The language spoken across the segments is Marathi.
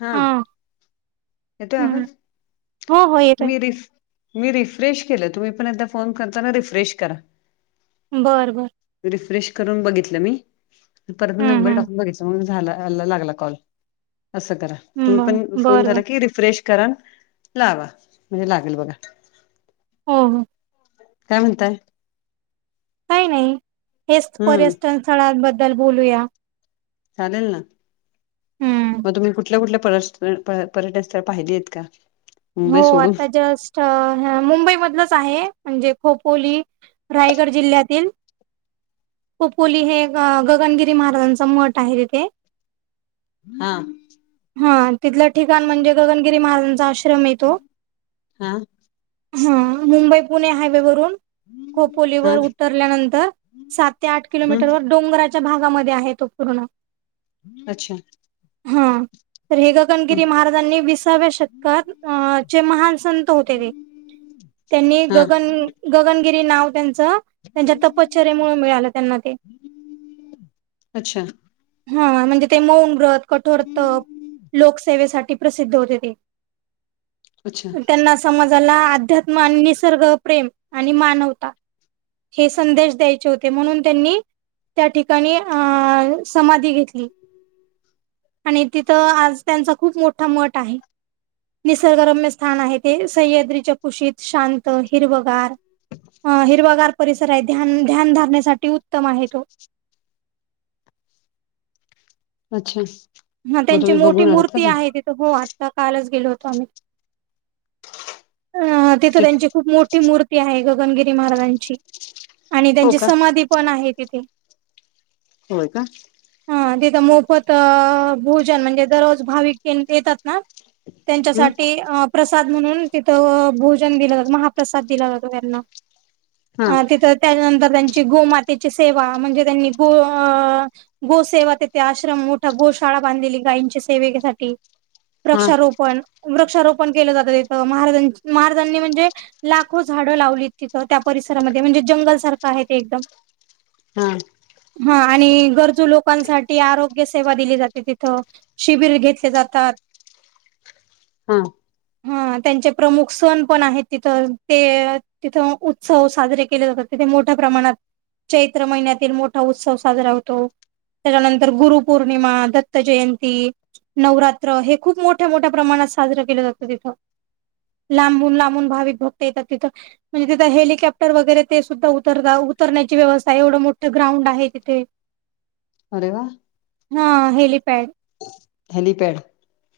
हा. येतोय हम्म आवाज हो हो येतोय मि रीस मी रिफ्रेश केलं तुम्ही पण एकदा फोन करताना रिफ्रेश करा. बरं बरं रिफ्रेश करून बघितलं मी परत हम्म नंबर हम्म टाकून बघितल. झालं ल लागला कॉल अस करा तुम्ही पण बर फोन बर झालं बर की रिफ्रेश करा लावा म्हणजे लागेल बघा हो हो. काय म्हणताय? काही नाही हेच हम्म पर्यटन स्थळांबद्दल बोलूया. चालेल ना हम्म मग तुम्ही कुठल्या कुठल्या पल प पर्यटन स्थळ पाहिले आहेत का? हो मुंबई सोडून आता जस्ट मुंबईमधलंच आहे म्हणजे खोपोली. रायगड जिल्ह्यातील खोपोली हे गगनगिरी महाराजांचा मठ आहे तिथे. हा. हा तिथलं ठिकाण म्हणजे गगनगिरी महाराजांचा आश्रम ये तो. हा हम्म मुंबई पुणे हायवे वरून खपोली हा वर उतरल्यानंतर सात ते आठ किलोमीटर व हम् डोंगरा च्या भागामध्ये आहे तो पूर्ण. अच्छा हा तर हे हम् गगनगिरी महाराजांनी विसाव्या शतकात. अ चे महान संत होते ते त्यांनी हा गगन गगनगिरी नाव त्यांचं त्यांच्या तपश्चर्येमुळे मिळालं त्यांना ते. अच्छा हा म्हणजे ते मौन व्रत कठोर तप लोकसेवेसाठी प्रसिद्ध होते ते. अच्छा त्यांना समाजाला अध्यात्म आणि निसर्ग प्रेम आणि मानवता. हे संदेश द्यायचे होते म्हणून त्यांनी त्या ठिकाणी अ समाधी घेतली. आणि तिथं आज त्यांचा खूप मोठा मठ आहे. निसर्गरम्य स्थान आहे ते सह्याद्रीच्या कुशीत शांत हिरवगार. ह हिरवागार परिसर आहे ध्यान ध्यान धारनेसाठी उत्तम आहे तो. अच्छा. ह मग त्यांची तुम्ही मोठी बघून आलात का मूर्ती आहे ते तिथे हो आत्ता कालच गेलो होतो आम्ही. अ तिथं त्यांची खूप मोठी मूर्ती आहे गगनगिरी महाराजांची आणि हो त्यांची का समाधी पण आहे तिथे. होय का? हा तिथं मोफत भोजन म्हणजे दररोज भाविक येतात ना? हम् त्यांच्यासाठी प्रसाद म्हणून तिथं भोजन दिलं जात महाप्रसाद दिला जातो त्यांना हा तिथं त्याच्यानंतर त्यांची गोमातेची सेवा म्हणजे त्यांनी गो गो सेवा तथे आश्रम मोठा गोशाळा बांधलेली गायंच्या सेवेसाठी. हा वृक्षारोपण वृक्षारोपण केलं जातं तीथं महाराज महाराजांनी म्हणजे लाखो झाडं लावलीत तिथं त्या परिसरामध्ये म्हणजे जंगलसारखं आहे ते एकदम. हम्म. हा आणि गरजू लोकांसाठी आरोग्य सेवा दिली जाते तिथं. शिबिर घेतले जातात. हा. हा त्यांचे प्रमुख सण पण आहेत तिथ ते तिथं उत्सव साजरे केले जातात तिथे मोठ्या प्रमाणात. चैत्र महिन्यातील मोठा उत्सव साजरा होतो. त्याच्यानंतर गुरुपौर्णिमा दत्त जयंती. नवरात्र हे खूप मोठ्या मोठ्या प्रमाणात साजरं केलं जातं तिथं. लांबून लांबून भाविक भक्त येतात तिथं. म्हणजे तिथे हेलिकॉप्टर वगैरे ते सुद्धा उतरता उतरण्याची व्यवस्था आहे एवढं मोठं ग्राउंड आहे तिथे. अरे वा. हा हेलीपॅड. हेलपॅड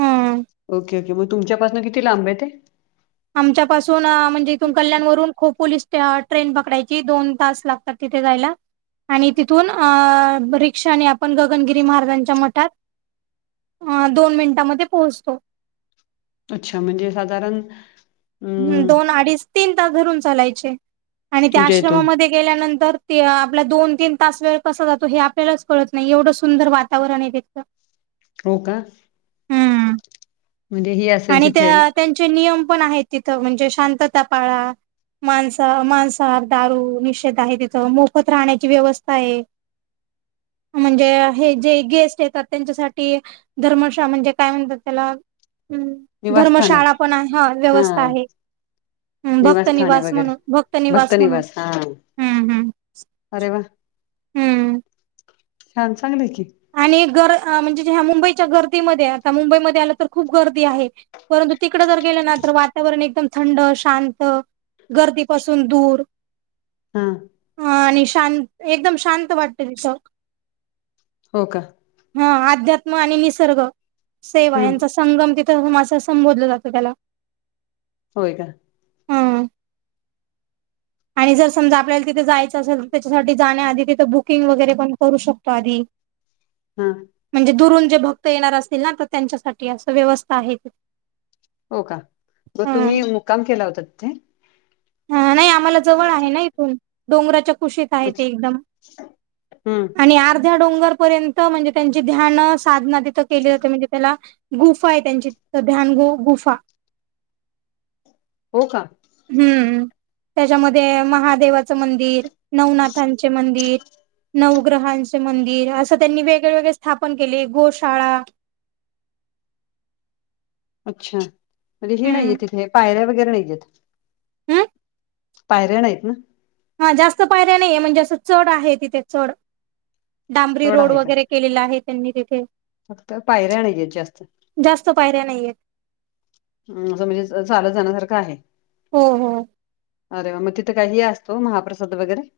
हा ओके ओके मग तुमच्यापासन किती लांब आहे ते. आमच्यापासून म्हणजे तु कल्याण वून खो पोलीस ट्रेन पकडायची दोन तास लाग तिथे जायला. आणि तिथून अ रिक्षाने आपण गगनगिरी महाराजांच्या मठात अ दोन मिनिटामध्ये पोहोचतो. अच्छा म्हणजे साधारण ह् अम दोन अडीच तीन तास धरून चालायचे आणि त्या तुमच्या इथून आश्रमामध्ये गेल्यानंतर ते आपला दोन तीन तास वेळ कसा जातो हे आपल्यालाच कळत नाही एवढं सुंदर वातावरण आहे तितलं. हो का म्हणजे ह अस आणि त्या त्यांचे नियम पण आहेत तिथं म्हणजे शांतता पाळा. माणसा मांसाहार दारू निषेध आहे तिथं मोफत राहण्याची व्यवस्था आहे. [unintelligible] म्हणजे हे जे गेस्ट येतात त्यांच्यासाठी धर्मशा म्हणजे काय म्हणतात त्याला. हम्म धर्मशाळा पण आहे हा व्यवस्था आहे. हम् भक्त निवासस्थान आहे निवास म्हणून वगैरे भक्त निवास म्हणून हम्म हम्. अरे वा. हम्म छान चांगलंय की. आणि गर म्हणजे ह्या मुंबईच्या गर्दीमध्ये आता मुंबईमध्ये आलं तर खूप गर्दी आहे. परंतु तिकडें जर गेलं ना तर वाता वरण एकदम थंड शांत गर्दीपासून दूर हा. ह आणि शांत एकदम शांत वाटते तिथ. हो का. हा अध्यात्म आणि निसर्ग सेवा हम्म यांचा संगम तिथं माझं संबोधलं जातं त्याला. होय का. ह आणि जर समजा आपल्याला तिथे जायचं असेल तर त्याच्यासाठी जाण्याआधी तिथं बुकिंग वगैरे पण करू शकतो आधी, हम. म्हणजे दुरून जे भक्त येणार असतील ना तर त्यांच्यासाठी असे व्यवस्था आहे ती हो का. मग तुम्ही. काम केला होतात ते. हा नाही आम्हाला जवळ आहे ना इथून डोंगराच्या कुशीत.... अच्छा एकदम हम्म आणि अर्ध्या डोंगरपर्यंत... म्हणजे त्यांची ध्यान साधना तिथं केली जाते म्हणजे त्याला.... गुफा आहे त्यांची ध्यान गो गुफा.... हो का? हम्म त्यांच्यामध्ये महादेवाच मंदिर नवनाथांचे मंदिर... नवग्रहांचे मंदिर असं त्यांनी वेगळे वेगळे स्थापन केले गोशाळा... अच्छा म्हणजे हे नाहीये हम्म. तिथे पायऱ्या वगैरे नाहीयेत... हम्म... पायऱ्या नाही आहेत ना.. हा जास्त पायऱ्या नाहीये म्हणजे असं चढ आहे तिथे चड डांबरी चढ रोड आहे का वगैरे.... केलेला आहे त्यांनी तिथे... फक्त पायऱ्या नाहीयेत जास्त.... जास्त पायऱ्या नाही येत... ह असं म्हणजे चालत जाण्यासारखं आहे.... हो हो.... अरे मग तिथे काही असतो महाप्रसाद वगैरे...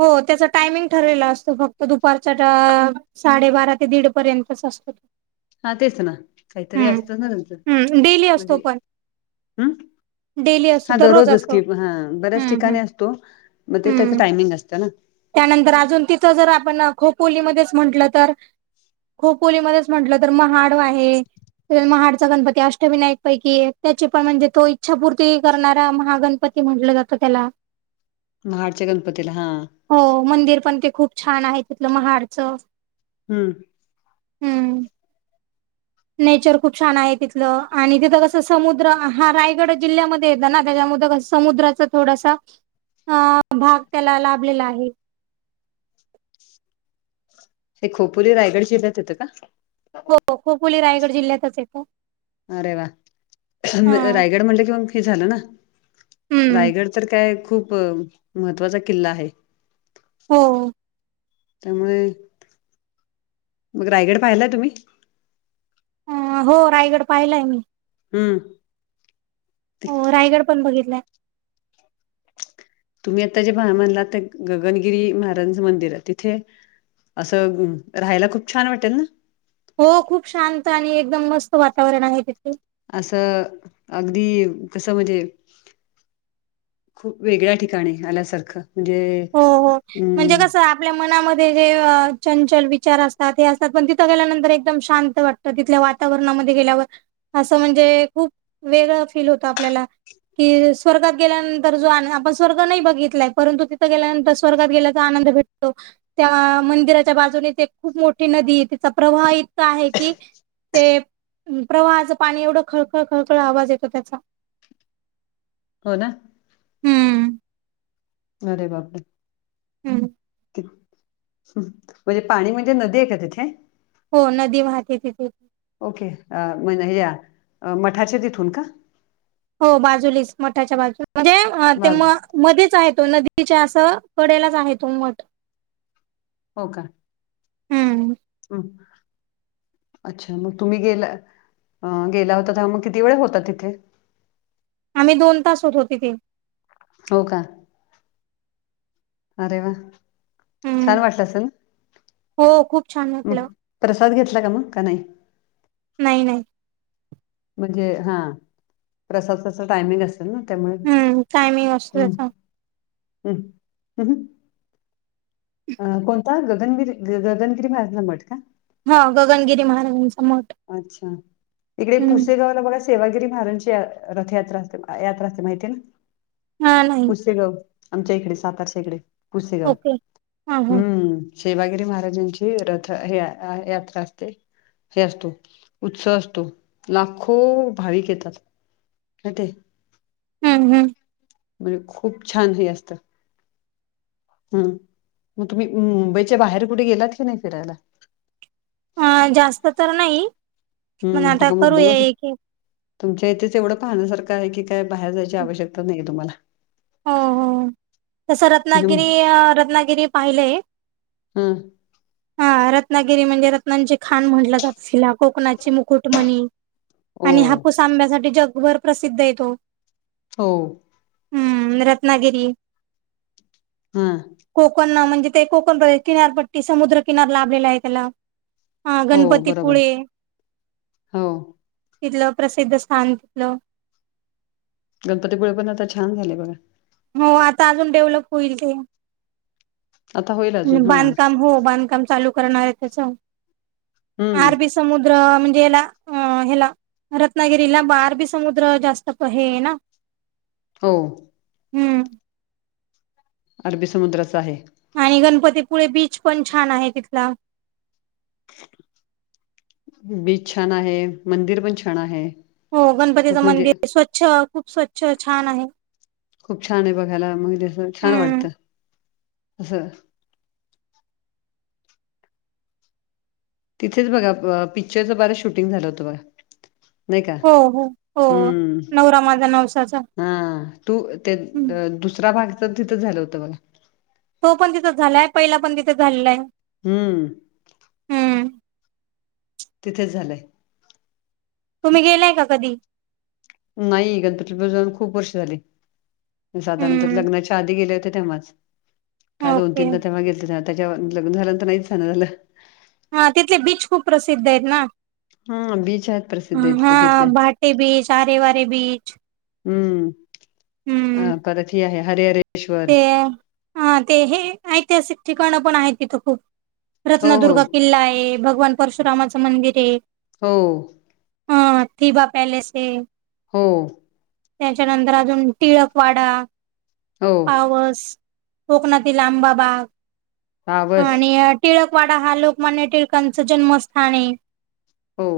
हो त्याचे टायमिंग ठरलेलं असतं फक्त दुपारच्या.... साडेबारा ते दीड पर्यंतच असतो तो..... हा तेच ना काहीतरी असत ना तचं हम्म डेली म्हणजे असतो पण हम्..... डेली अस... हा दररोजच स्किप हा बऱ्याच ठिकाणी असतो मग ते त्याच हम्म टायमिंग असतं ना... त्यानंतर अजून तिथं जर आपण खोपोलीमध्येच म्हटलं तर.... खोपली मध्येच म्हंटलं तर महाड आहे..... त्या महाडचा गणपती अष्टविनायक पैकी त्याची पण म्हणजे तो इच्छापूर्ती करणारा महागणपती..... म्हटलं जातं त्याला.... महाडच्या गणपतीला हा..... हो मंदिर पण ते खूप छान आहे तिथलं महाडचं.... हम्म..... हम्म.... नेचर खूप छान आहे तिथलं आणि तिथं कसं समुद्र हा रायगड जिल्ह्यामध्ये येत ना त्याच्यामुळ कसं.... समुद्राचा थोडासा भाग त्याला लाभलेला आहे.... हे खोपोली रायगड जिल्ह्यात येतं का? हो खोपोली रायगड जिल्ह्यातच आहे... अरे वा रायगड म्हणलं कि मग हे झालं ना हम्म रायगड.... तर काय खूप महत्त्वाचा किल्ला आहे..... हो.... त्यामुळे मग रायगड पाहिलाय तुम्ही..... अ हो रायगड पाहिलाय मी..... हम्म.... हो रायगड पण बघितलाय.... तुम्ही आता जे भा मानला ते गगनगिरी महाराजांचं मंदिर आहे तिथे.... असं राहायला खूप छान वाटेल ना.... हो खूप शांत आणि एकदम मस्त वातावरण आहे तिथे..... असं अगदी कसं म्हणजे..... खूप वेगळ्या ठिकाणी आल्यासारखं म्हणजे..... हो हो म्हणजे अं कसं..... आपल्या मनामध्ये जे चंचल विचार असतात हे असतात पण तिथं गेल्यानंतर एकदम शांत वाटत..... तिथल्या वातावरणामध्ये गेल्यावर असं म्हणजे खूप वेगळं फील होतं आपल्याला.... कि स्वर्गात गेल्यानंतर जो आपण स्वर्ग नाही बघितलाय परंतु.... तिथं गेल्यानंतर स्वर्गात गेल्याचा आनंद भेटतो. त्या मंदिराच्या बाजूनेच एक खूप मोठी नदी ए. तिचा प्रवाह इतका आहे की ते प्रवाहाचं पाणी... एवढं खळखळ, खळकळ... आवाज येतो त्याचा हो ना? हम्म. अरे बापरे! हम्म म्हणजे पाणी म्हणजे नदी ए का तिथे? हो नदी वाहते तिथे ओके म्ह... या मठाच्या तिथून का? हो, बाजूलीच... मठाच्या बाजू... म्हणजे ते बाज म मध्येच आहे तो, नदीच्या असं कडेलाच आहे तो मठ हो का? हम्म हुं अच्छा, मग तुम्ही गेला... गेला होता, तर मग किती वेळ होता तिथे? आम्ही दोन तास होतो तिथे हो का... अरे वा! हम्म. छान वाटलं असन, हो खूप छान मग वाटलं. प्रसाद घेतला का मग, का नाही? नाही नाही म्हणजे हा, प्रसादचा असा टायमिंग अस ना त्यामुळे... हम्म. टायमिंग असतो हुं... त्याचा. हुं.. [unintelligible] अ... कोणता गगनगिरी... गगनगिरी महाराजांचा मठ का? हा, गगनगिरी महाराजांचा मठ. अच्छा, इकडे हम्म. पुसेगावला बघा सेवागिरी महाराजांची रथयात्रा असते, यात्रा असते, माहितीये ना, हा नाही. पुसेगाव आमच्या इकडे... सातारच्या इकडे... पुसेगाव... ओके. हां, हां. हम्म सेवागिरी महाराजांची रथ... हे यात्रा असते... हे असतो उत्सव असतो, लाखो... भाविक येतात, माहितीये? हुं.. हुं. म्हणजे खूप छान हे असतं ह... मग तुम्ही मुंबईच्या बाहेर कुठे गेलात की नाही फिरायला? अ... जास्त तर नाई हम्म... [unintelligible] तुमच्या इथेच एवढं पाहण्यासारखं आहे, की काय बाहेर जायची आवश्यकताच नाहीए तुम्हाला हो... हो, तसं म्हणजे रत्नागिरी... रत्नागिरी पाहिलंय हुं. हा... रत्नागिरी म्हणजे रत्नांची खाण म्हटलं जातं, कोकणाची मुकुटमणी ओ आणि हापूस आंब्यासाठी जगभर प्रसिद्ध ए तो हो. हम्म... रत्नागिरी हा. कोकण म्हणजे... ते कोकण किनारपट्टी... समुद्र किनार लाभलेला ए त्याला हा... हो बरोबर गणपतीपुळे हो तिथलं, प्रसिद्ध स्थान तिथलं गणपतीपुळे पण, आता छान झालंय बघा हो... आता अजून डेव्हलप होईल ते आता होईल अजून हा बांधकाम... हो बांधकाम चालू करणार ए त्याचं... हम्म आरबी समुद्र म्हणजे ह्येला.. ह्येला रत्नागिरीला... बारबी समुद्र जास्त हे ए ना हो. हम्म अरबी समुद्राच आहे. आणि गणपतीपुळे बीच पण छान आहे तिथला. बीच छान आहे. मंदिर पण छान आहे. हो खूप गणपतीचं म्हणजे मंदिर स्वच्छ, खूप स्वच्छ छान आहे. खूप छान आहे बघायला मग तस छान हम्म वाटत असं तिथेच बघा पिक्चरचं बरच शूटिंग झालं होतं. बघा नाही का हो, हो, हो. हम्म नवरा माझा नवसाचा. हा तू हं. दुसरा भागच तिथं झालं होतं बघा तो पण तिथं झालाय पहिला पण तिथं झालेला आहे. हम्म हं. तिथेच झालंय. तुम्ही गेलाय का कधी? नाही गणपती जाऊन खूप वर्ष झाली साधारणत हं. लग्नाच्या आधी गेले तेव्हाच काय दोन ओके. तीनदा तेव्हा गेलते, त्याच्यावर लग्न झाल्यानंतर नाही झालं हा तिथले बीच खूप प्रसिद्ध आहेत ना हा बीच आहेत प्रसिद्ध इथले तिथले हा ते बीच, आरे वारे बीच. हम्म हं. अ परत हे आहे हरे हरे ते हे ऐतिहासिक ठिकाण पण आहेत तिथं खूप हो हो रत्नदुर्गा किल्ला आहे, भगवान परशुरामाचं मंदिर आहे. हो हा थिबा पॅलेस आहे. हो त्याच्यानंतर अजून टिळकवाडा. हो कोकणातील आंबा बाग पावस आणि टिळकवाडा हा लोकमान्य टिळकांच जन्मस्थान आहे. हो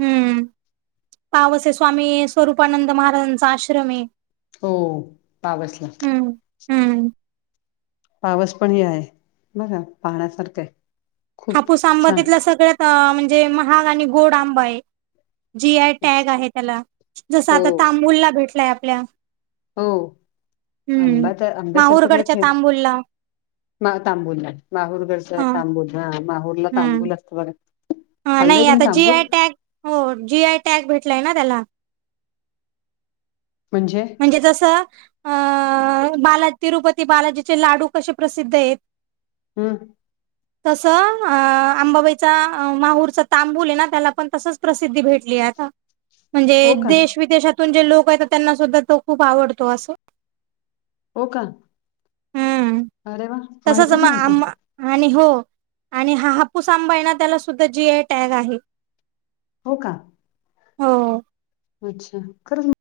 हम्म पावस स्वामी स्वरूपानंद महाराजांचा आश्रम आहे. हो पावसला. हम्म हम्म पावस पण ह आहे बर पाहण्यासारखं. खूप हापूस आंबा छान तिथला सगळ्यात म्हणजे महाग आणि गोड आंबा आहे. जी आय टॅग आहे त्याला जस हो आता तांबूलला भेटलाय आपल्या हो हम्म आंब्या तर आंब्यासारखं माहूरगडच्या तांबूलला काय तांबूला माहूरगडच हा तांबू हा माहूरला हम्म तांबूल असत बघ हा नाही आता जी आय टॅग हो जी आय टॅग भेटलाय ना त्याला म्हणजे म्हणजे जस अ बाला तिरुपती बालाजीचे लाडू कसे प्रसिद्ध आहेत. हां तसं अ आंबाबाईचा माहूरचा तांबू आहे ना त्याला पण तसंच प्रसिद्धी भेटली आहे आता. म्हणजे हो का? देश विदेशातून जे लोक येतात त्यांना सुद्धा तो खूप आवडतो असं. हो का हम्म अरे वा तसच म ग आम आणि हो आणि हा हापूस आंबा आहे ना त्याला सुद्धा जी आय टॅग आहे. हो का हो. अच्छा खरच